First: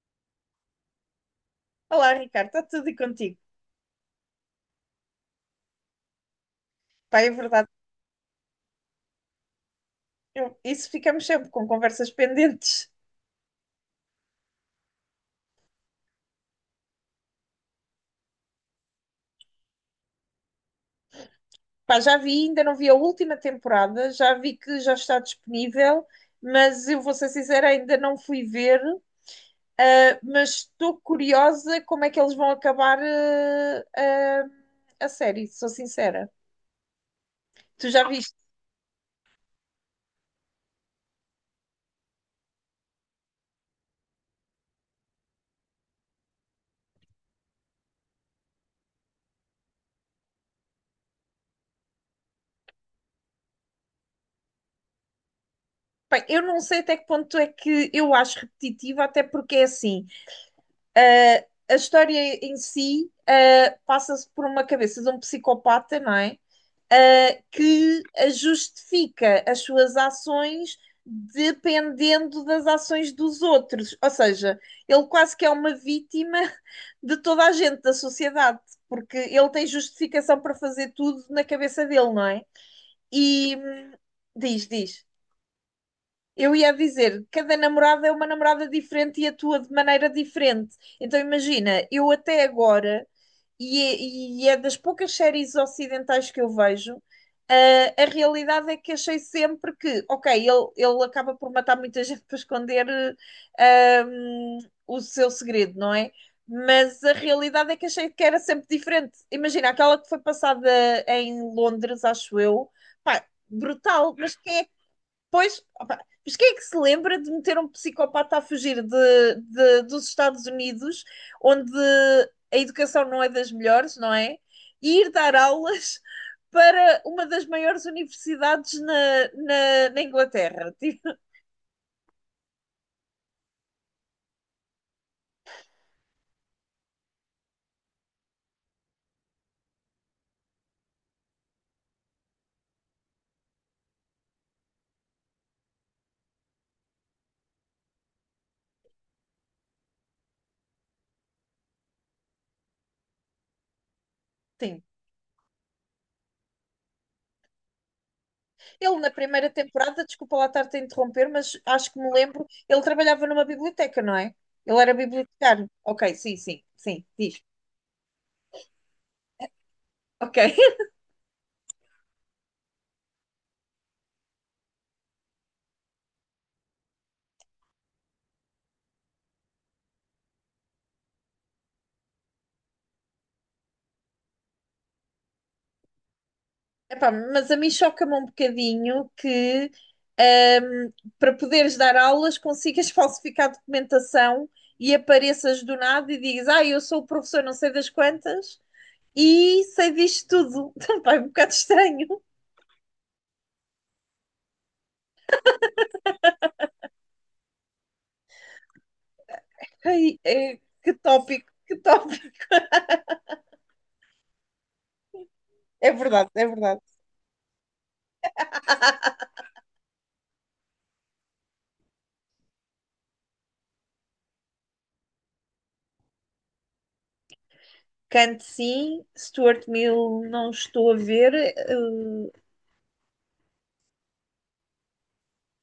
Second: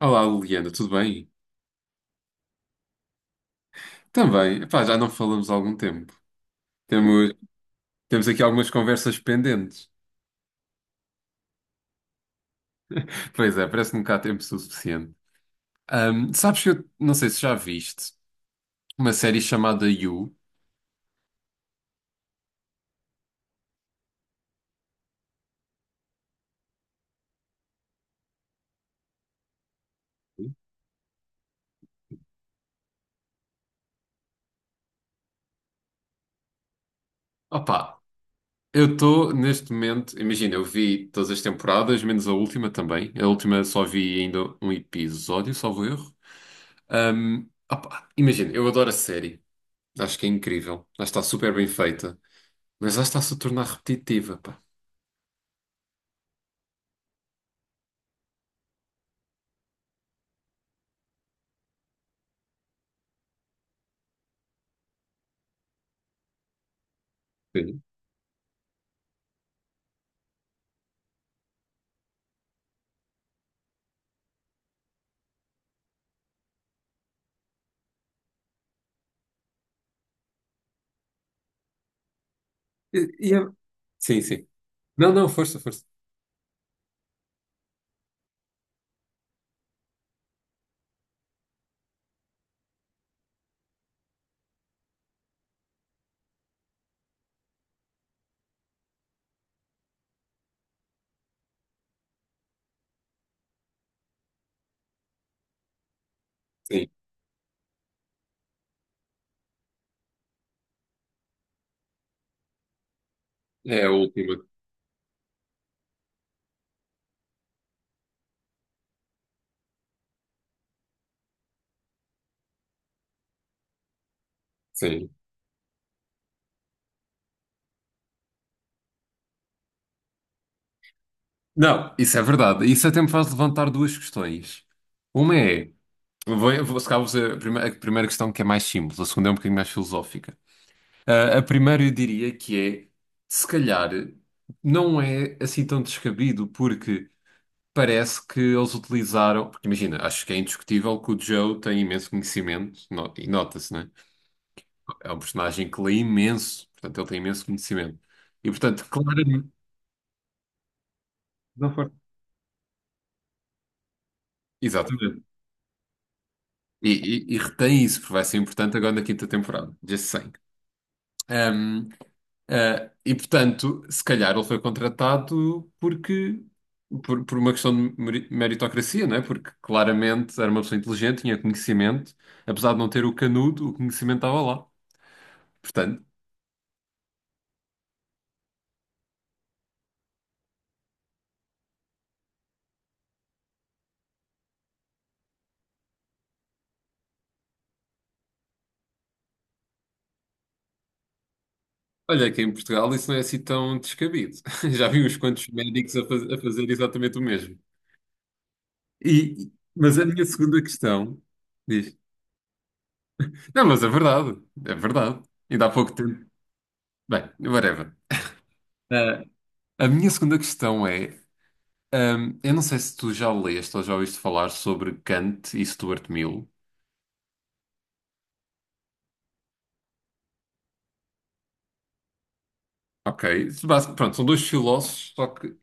Olá, Liliana, tudo bem? Olá, Ricardo, está tudo e contigo? Também. Epá, já não falamos há algum tempo. Pá, é Temos, verdade, Temos aqui algumas conversas pendentes. Isso ficamos sempre com conversas pendentes. Pois é, parece que nunca há tempo suficiente. Sabes que eu não sei se já viste uma série chamada You. Pá, já vi, ainda não vi a última temporada, já vi que já está disponível, mas eu vou ser sincera, ainda não fui ver, mas estou curiosa como é que eles vão acabar, a série, sou sincera. Tu Opa, já viste? eu estou neste momento, imagina, eu vi todas as temporadas, menos a última também. A última só vi ainda um episódio, salvo erro. Imagina, eu adoro a série. Acho que é incrível. Acho que está super bem feita. Mas acho que está-se a tornar repetitiva, pá. Bem, eu não sei até que ponto é que eu acho repetitiva, até porque é assim, ah, a história em si, passa-se por uma cabeça de um psicopata, não é? Sim. Que justifica as suas ações dependendo das ações dos outros. Ou seja, ele quase que é uma vítima de toda a gente da sociedade, porque ele tem justificação para fazer tudo na cabeça dele, não é? E, é. E Sim, sim. diz. Não, não, força, força. Eu ia dizer, cada namorada é uma namorada diferente e atua de maneira diferente. Então imagina, eu até agora e é, e é das poucas séries ocidentais que eu vejo. Ah, a realidade é que achei sempre que, ok, ele acaba por matar muita gente para esconder eh, ahm, o seu segredo, não é? Sim, Mas a realidade é que achei que era sempre diferente. Imagina, aquela que foi passada em Londres, acho eu, pá, é a brutal, mas última. quem é. Pois, opa, mas quem é que se lembra de meter um psicopata a fugir dos Estados Unidos, onde a educação não é das melhores, não é? E Sim. ir dar aulas para uma das maiores universidades na Inglaterra. Tipo, Não, isso é verdade. Isso até me faz levantar duas questões. Uma é, se calhar vou fazer a primeira questão, que é mais simples. A segunda é um bocadinho mais filosófica. Ah, a primeira eu diria que é, se calhar, não é assim tão descabido, porque parece que eles utilizaram. Porque imagina, acho que é indiscutível que o Joe tem imenso conhecimento, e nota-se, né? sim. É um personagem que lê imenso, portanto, ele tem imenso conhecimento. E, portanto, Ele, na claro, primeira temporada, desculpa lá estar-te a interromper, mas não for. acho que me lembro, ele trabalhava numa biblioteca, não é? Ele era Exatamente. bibliotecário. Ok, sim, sim, E, sim, e diz. retém isso, porque vai ser importante agora na quinta temporada. Just saying. Ok. Um, e portanto, se calhar ele foi contratado porque por uma questão de meritocracia, não é? Porque claramente era uma pessoa inteligente, tinha conhecimento, apesar de não ter o canudo, o conhecimento estava lá. Portanto, Epá, mas a mim choca-me um bocadinho que ahm, para poderes dar aulas consigas falsificar documentação e apareças do nada e digas, ah, eu sou o professor não sei das quantas e sei disto tudo. Epá, é um bocado estranho. olha que em Portugal isso não é assim tão descabido. Já vi uns quantos médicos a, a fazer exatamente o mesmo. E, mas a Ai, minha segunda que questão, tópico, que diz. tópico. Não, mas é verdade, é verdade. E dá pouco É tempo. verdade, é verdade. Bem, whatever. Ah, a minha segunda questão é: eu não sei se tu já leste ou já ouviste falar sobre Kant e Stuart Mill. Kant sim, Stuart Mill não estou a ver. Ok. Pronto, são dois filósofos, só que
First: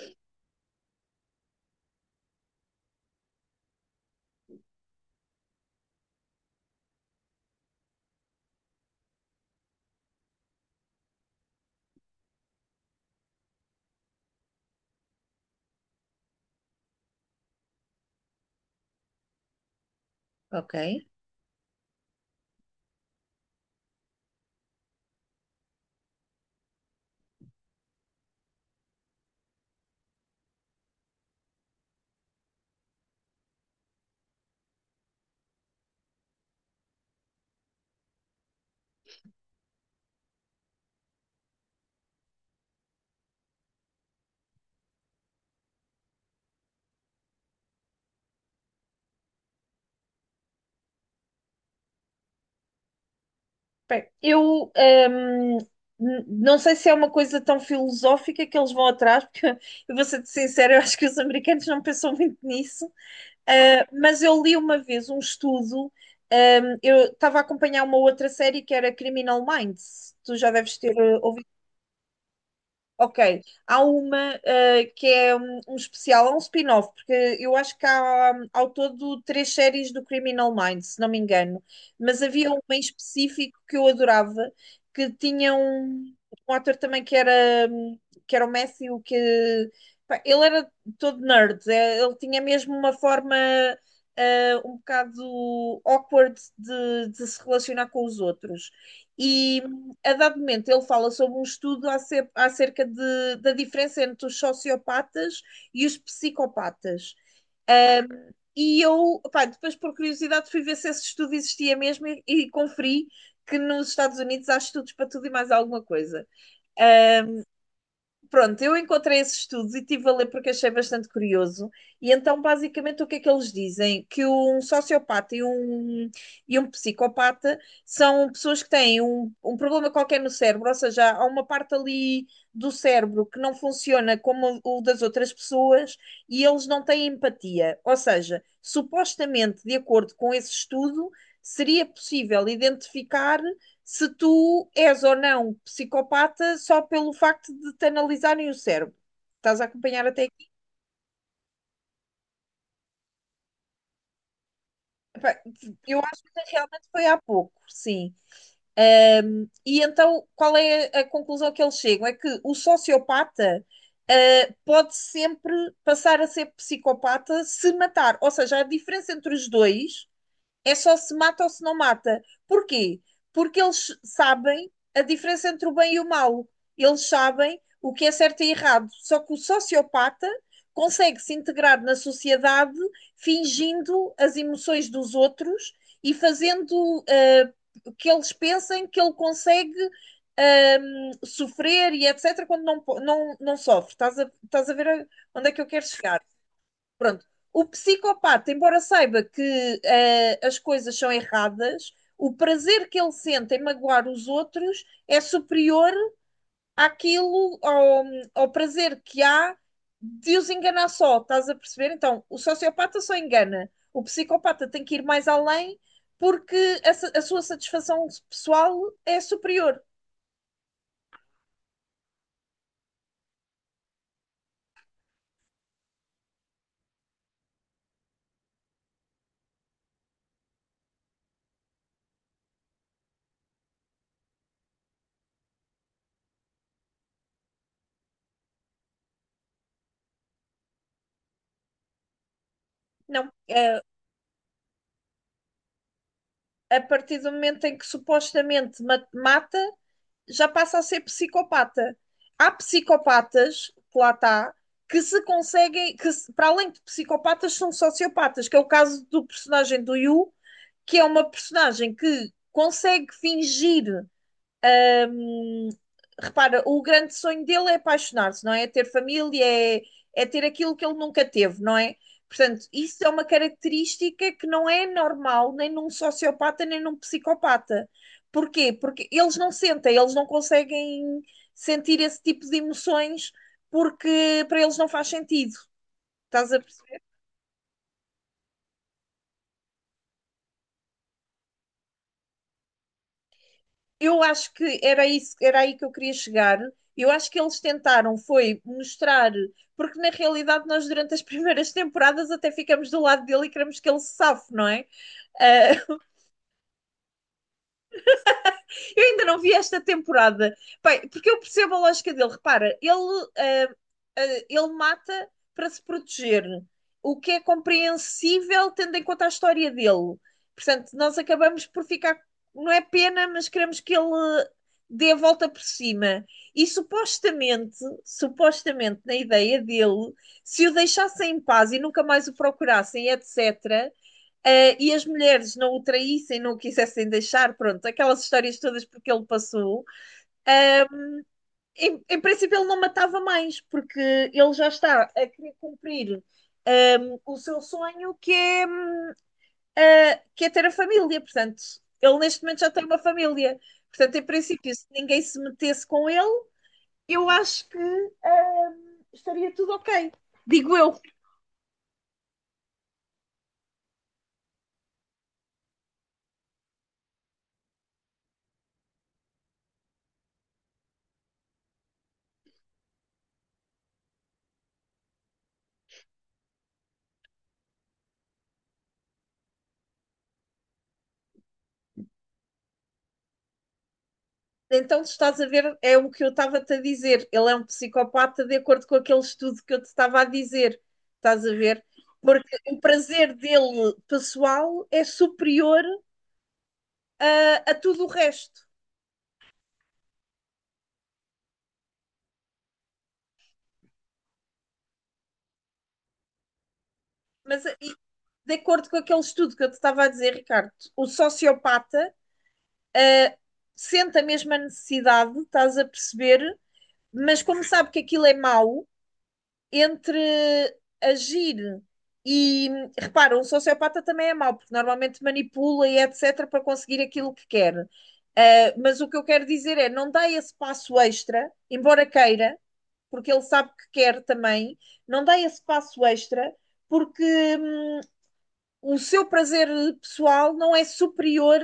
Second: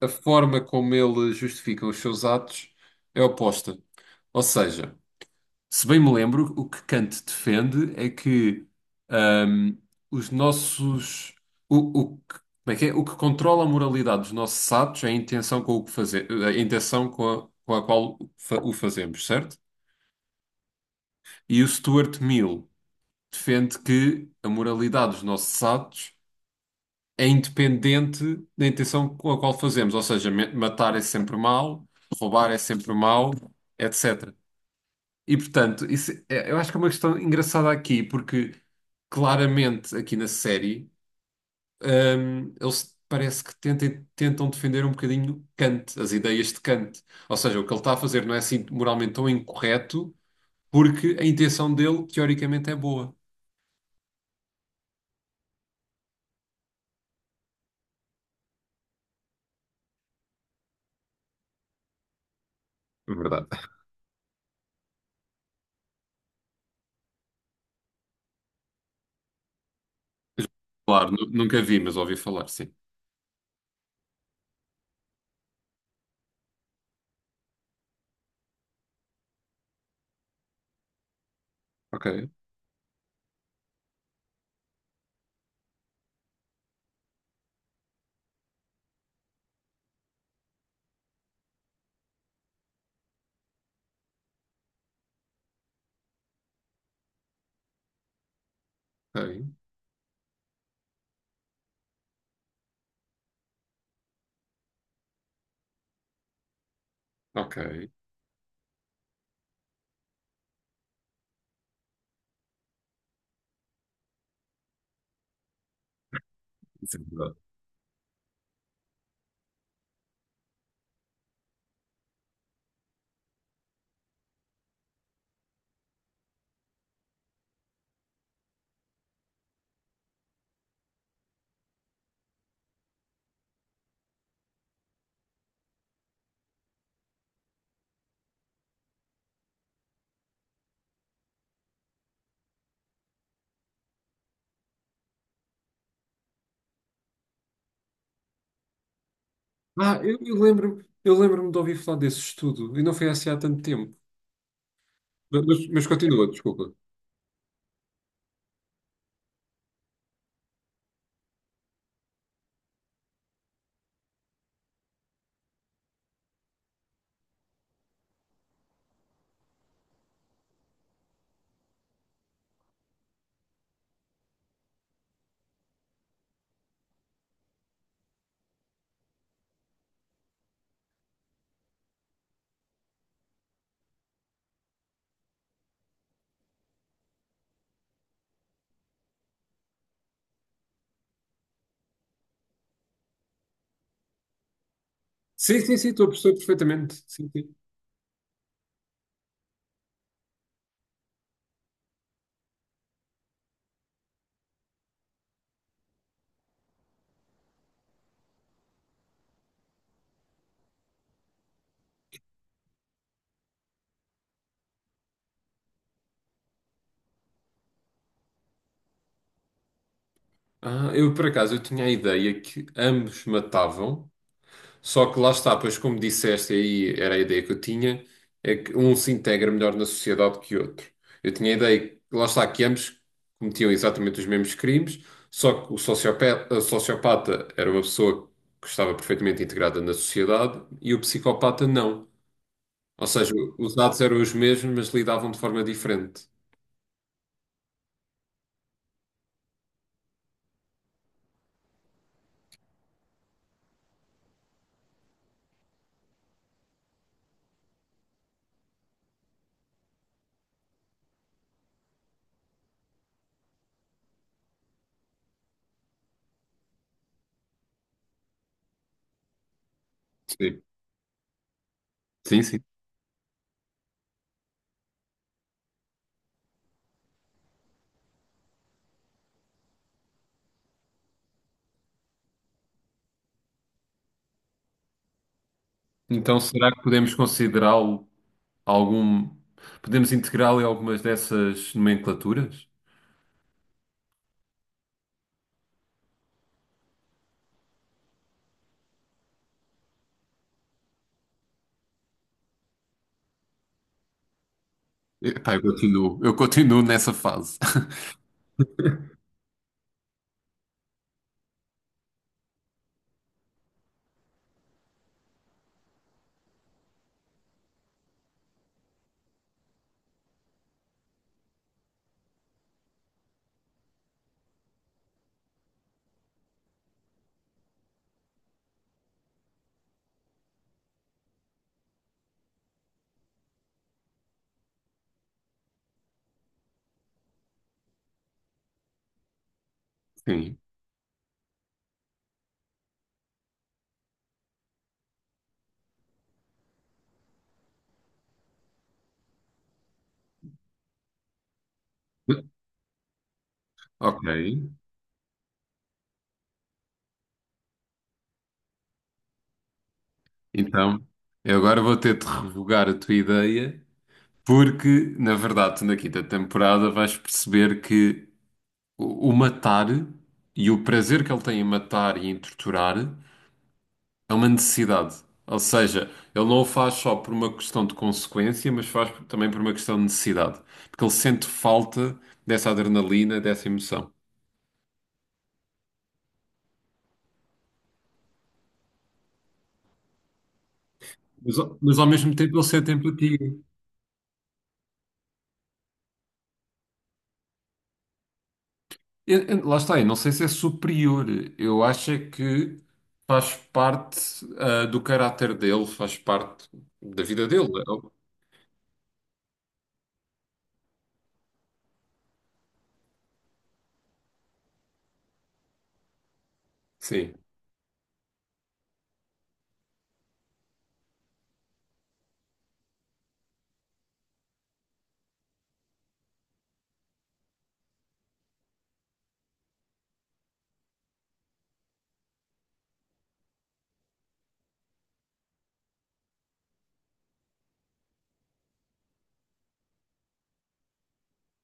a forma como eles justificam os seus atos é oposta. Ou seja, se bem me lembro, o que Kant defende é que ahm, os nossos. O, o que, como é que é? O que controla a moralidade dos nossos atos é a intenção com o que fazer, a intenção com a qual o fazemos, certo? Ok. E o Stuart Mill defende que a moralidade dos nossos atos é independente da intenção com a qual fazemos, ou seja, matar é sempre mal, roubar é sempre mal, etc. E portanto, eu acho que é uma questão engraçada aqui, porque claramente aqui na série, eles tentam defender um bocadinho Kant, as ideias de Kant. Ou seja, o que ele está a fazer não é assim moralmente tão incorreto, porque a intenção dele teoricamente é boa. Bem, eu não sei se é uma coisa tão filosófica que eles vão atrás, porque eu vou ser sincera, eu acho que os americanos não pensam muito nisso. Verdade. Ah, mas eu li uma vez um estudo, eu estava a acompanhar uma outra série que era Criminal Minds, tu já deves ter Claro, ouvido. nunca vi, mas ouvi falar, sim. Ok, há uma que é um especial, há um spin-off, porque eu acho que há ao todo três séries do Criminal Minds, se não me engano, mas Ok, havia uma em específico que eu adorava, que tinha um ator também que era o Matthew, que pá, ele era todo nerd, é, ele tinha mesmo uma forma um bocado awkward de se relacionar com os outros. ok, A dado momento ele fala sobre um estudo acerca da diferença entre os sociopatas e os psicopatas. ok. Ahm, e eu, pá, depois por curiosidade fui ver se esse estudo existia mesmo e conferi que nos Estados Unidos há estudos para tudo e mais alguma coisa. Isso é verdade. Uh, Pronto, eu encontrei esses estudos e estive a ler porque achei bastante curioso. E então, basicamente, o que é que eles dizem? Que e um psicopata são pessoas que têm um problema qualquer no cérebro, ou seja, há uma parte ali do cérebro que não funciona como o das outras pessoas e eles não têm empatia. Ou seja, supostamente, de acordo com esse estudo, seria possível identificar se tu és ou não psicopata só pelo facto de te analisarem o cérebro. Estás a acompanhar até Eu aqui? lembro, eu lembro-me de ouvir falar desse estudo, e não foi assim há tanto tempo. Epá, Mas eu acho continua, que desculpa. realmente foi há pouco, sim. E então, qual é a conclusão que eles chegam? É que o sociopata, ah, pode sempre passar a ser psicopata se matar. Ou seja, a diferença entre os dois é só se mata ou se não mata. Porquê? Porque eles sabem a diferença entre o bem e o mal. Eles sabem o que é certo e errado. Só que o sociopata consegue se integrar na sociedade fingindo as emoções dos outros e fazendo que eles pensem que ele consegue ah, sofrer e etc. quando não, não sofre. Estás a ver onde é Sim, que eu sim, quero sim, estou a chegar? perceber perfeitamente. Pronto. Sim, sim. O psicopata, embora saiba que as coisas são erradas, o prazer que ele sente em magoar os outros é superior àquilo, ao, ao prazer que há de os enganar só, estás a perceber? Então, o sociopata só engana, o psicopata tem que ir mais além porque a sua satisfação pessoal é superior. Ah, eu Por acaso eu tinha a ideia que ambos matavam, só que lá está, pois como disseste aí, era a ideia que eu tinha, é que um se integra melhor na sociedade que o outro. Eu tinha a ideia, que, lá está, que ambos cometiam exatamente os mesmos crimes, só que o sociopata era uma pessoa que estava perfeitamente integrada na sociedade e o psicopata não. Ou Não, seja, os é, dados eram os mesmos, mas lidavam de forma diferente. a partir do momento em que supostamente mata, já passa a ser psicopata. Há psicopatas, que lá está, que se conseguem, que se- para além de psicopatas, são sociopatas, que é o caso do personagem do Yu, que é uma personagem que consegue fingir. Ahm, repara, o grande sonho dele é apaixonar-se, não é? É ter Sim, aquilo que ele nunca teve, não é? sim, sim. Portanto, isso é uma característica que não é normal nem num sociopata nem num psicopata. Porquê? Porque eles não sentem, eles não conseguem sentir esse tipo de emoções porque para eles não faz sentido. Então, Estás a será que perceber? podemos considerá-lo algum. Podemos integrá-lo em algumas dessas nomenclaturas? Eu acho que era isso, era aí que eu queria chegar. Eu acho que eles tentaram foi mostrar, porque na realidade nós durante as primeiras temporadas até ficamos do lado dele e queremos que ele se safe, não é? Epá, Ah, eu continuo nessa fase. eu ainda não vi esta temporada. Bem, porque eu percebo a lógica dele. Repara, ah, ele mata para se proteger, o que é compreensível tendo em conta a história dele. Portanto, nós acabamos por ficar. Não é pena, mas queremos que ele dê a volta por cima. E supostamente, na ideia dele, se o deixassem em paz e nunca mais o procurassem, etc., e as mulheres não o traíssem, não o quisessem deixar, pronto, aquelas histórias todas porque ele passou. Sim. Em princípio, ele não matava mais, porque ele já está a querer cumprir o seu sonho, que é ter a família. Portanto, ele neste momento já tem uma família. Portanto, em Ok. princípio, se ninguém se metesse com ele, eu acho que estaria tudo ok. Digo eu. Então, eu agora vou ter de revogar a tua ideia, porque, na verdade, tu na quinta temporada vais perceber que o matar e o prazer que ele tem em matar e em torturar. É uma necessidade. Ou seja, ele não o faz só por uma questão de consequência, mas faz também por uma questão de necessidade. Porque ele sente falta dessa adrenalina, dessa emoção. Então, tu estás a ver, é o que eu estava-te a dizer. Ele é um psicopata de acordo com aquele estudo que eu te estava a dizer. Estás a Mas, ver? mas ao mesmo tempo Porque ele o sente prazer empatia. dele pessoal é superior a tudo o resto. Lá está, eu não sei se é superior. Eu acho é que faz parte, do caráter dele, faz parte da vida Mas dele. e de acordo com aquele estudo que eu te estava a dizer, Ricardo, o sociopata sente a mesma necessidade, estás a perceber, Sim. mas como sabe que aquilo é mau, entre agir e, repara, um sociopata também é mau, porque normalmente manipula e etc. para conseguir aquilo que quer. Mas o que eu quero dizer é, não dá esse passo extra, embora queira, porque ele sabe que quer também, não dá esse passo extra, porque hum, o seu prazer pessoal não é superior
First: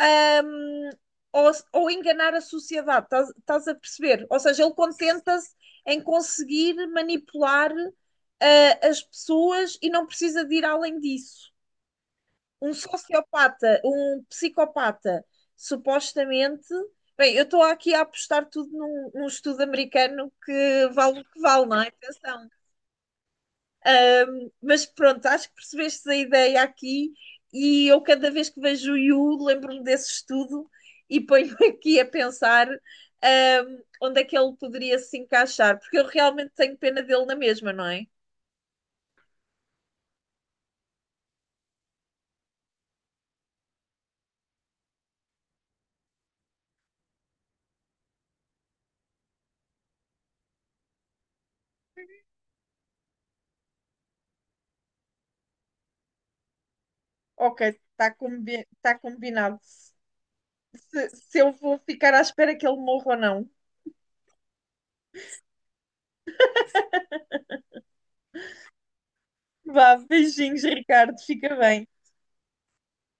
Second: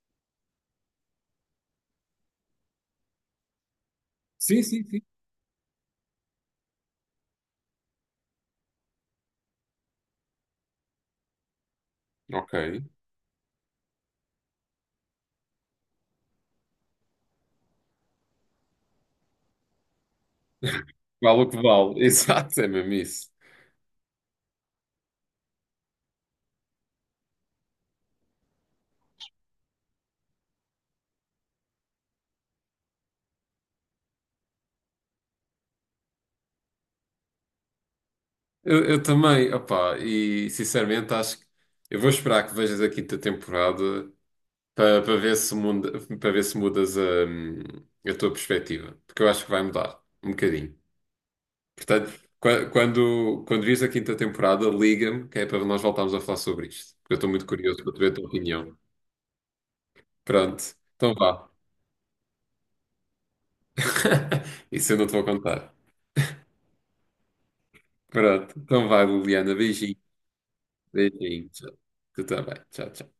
hum, ao enganar a sociedade, estás a perceber? Ou Sim, seja, ele sim, sim. contenta-se em conseguir manipular as pessoas e não precisa de ir além disso. Um Ok. sociopata, um psicopata, supostamente. Bem, eu estou aqui a apostar tudo num estudo americano que vale o que Vale o que vale, não é? vale. Atenção. Exato, é mesmo isso. Um, mas pronto, acho que percebeste a ideia aqui e eu cada vez que vejo o Yu lembro-me desse estudo e ponho-me aqui a pensar um, onde é que ele poderia se encaixar, porque eu realmente tenho pena dele na mesma, não é? Eu também, opá, e sinceramente acho que eu vou esperar que vejas a quinta temporada para ver se muda, para ver se mudas a tua perspectiva, porque eu acho que vai mudar um bocadinho. Portanto, quando vires a quinta temporada, liga-me, que é para nós voltarmos a falar sobre isto, porque eu estou muito Ok, curioso para te está ver a tua combi opinião. tá combinado. Pronto, se, então se vá. eu vou ficar à espera que ele morra ou não. Isso eu não te vou contar. Pronto, então vá, Liliana, beijinho, Vá, beijinhos, Ricardo, beijinho, fica tchau. bem. Tu também, tchau, tchau.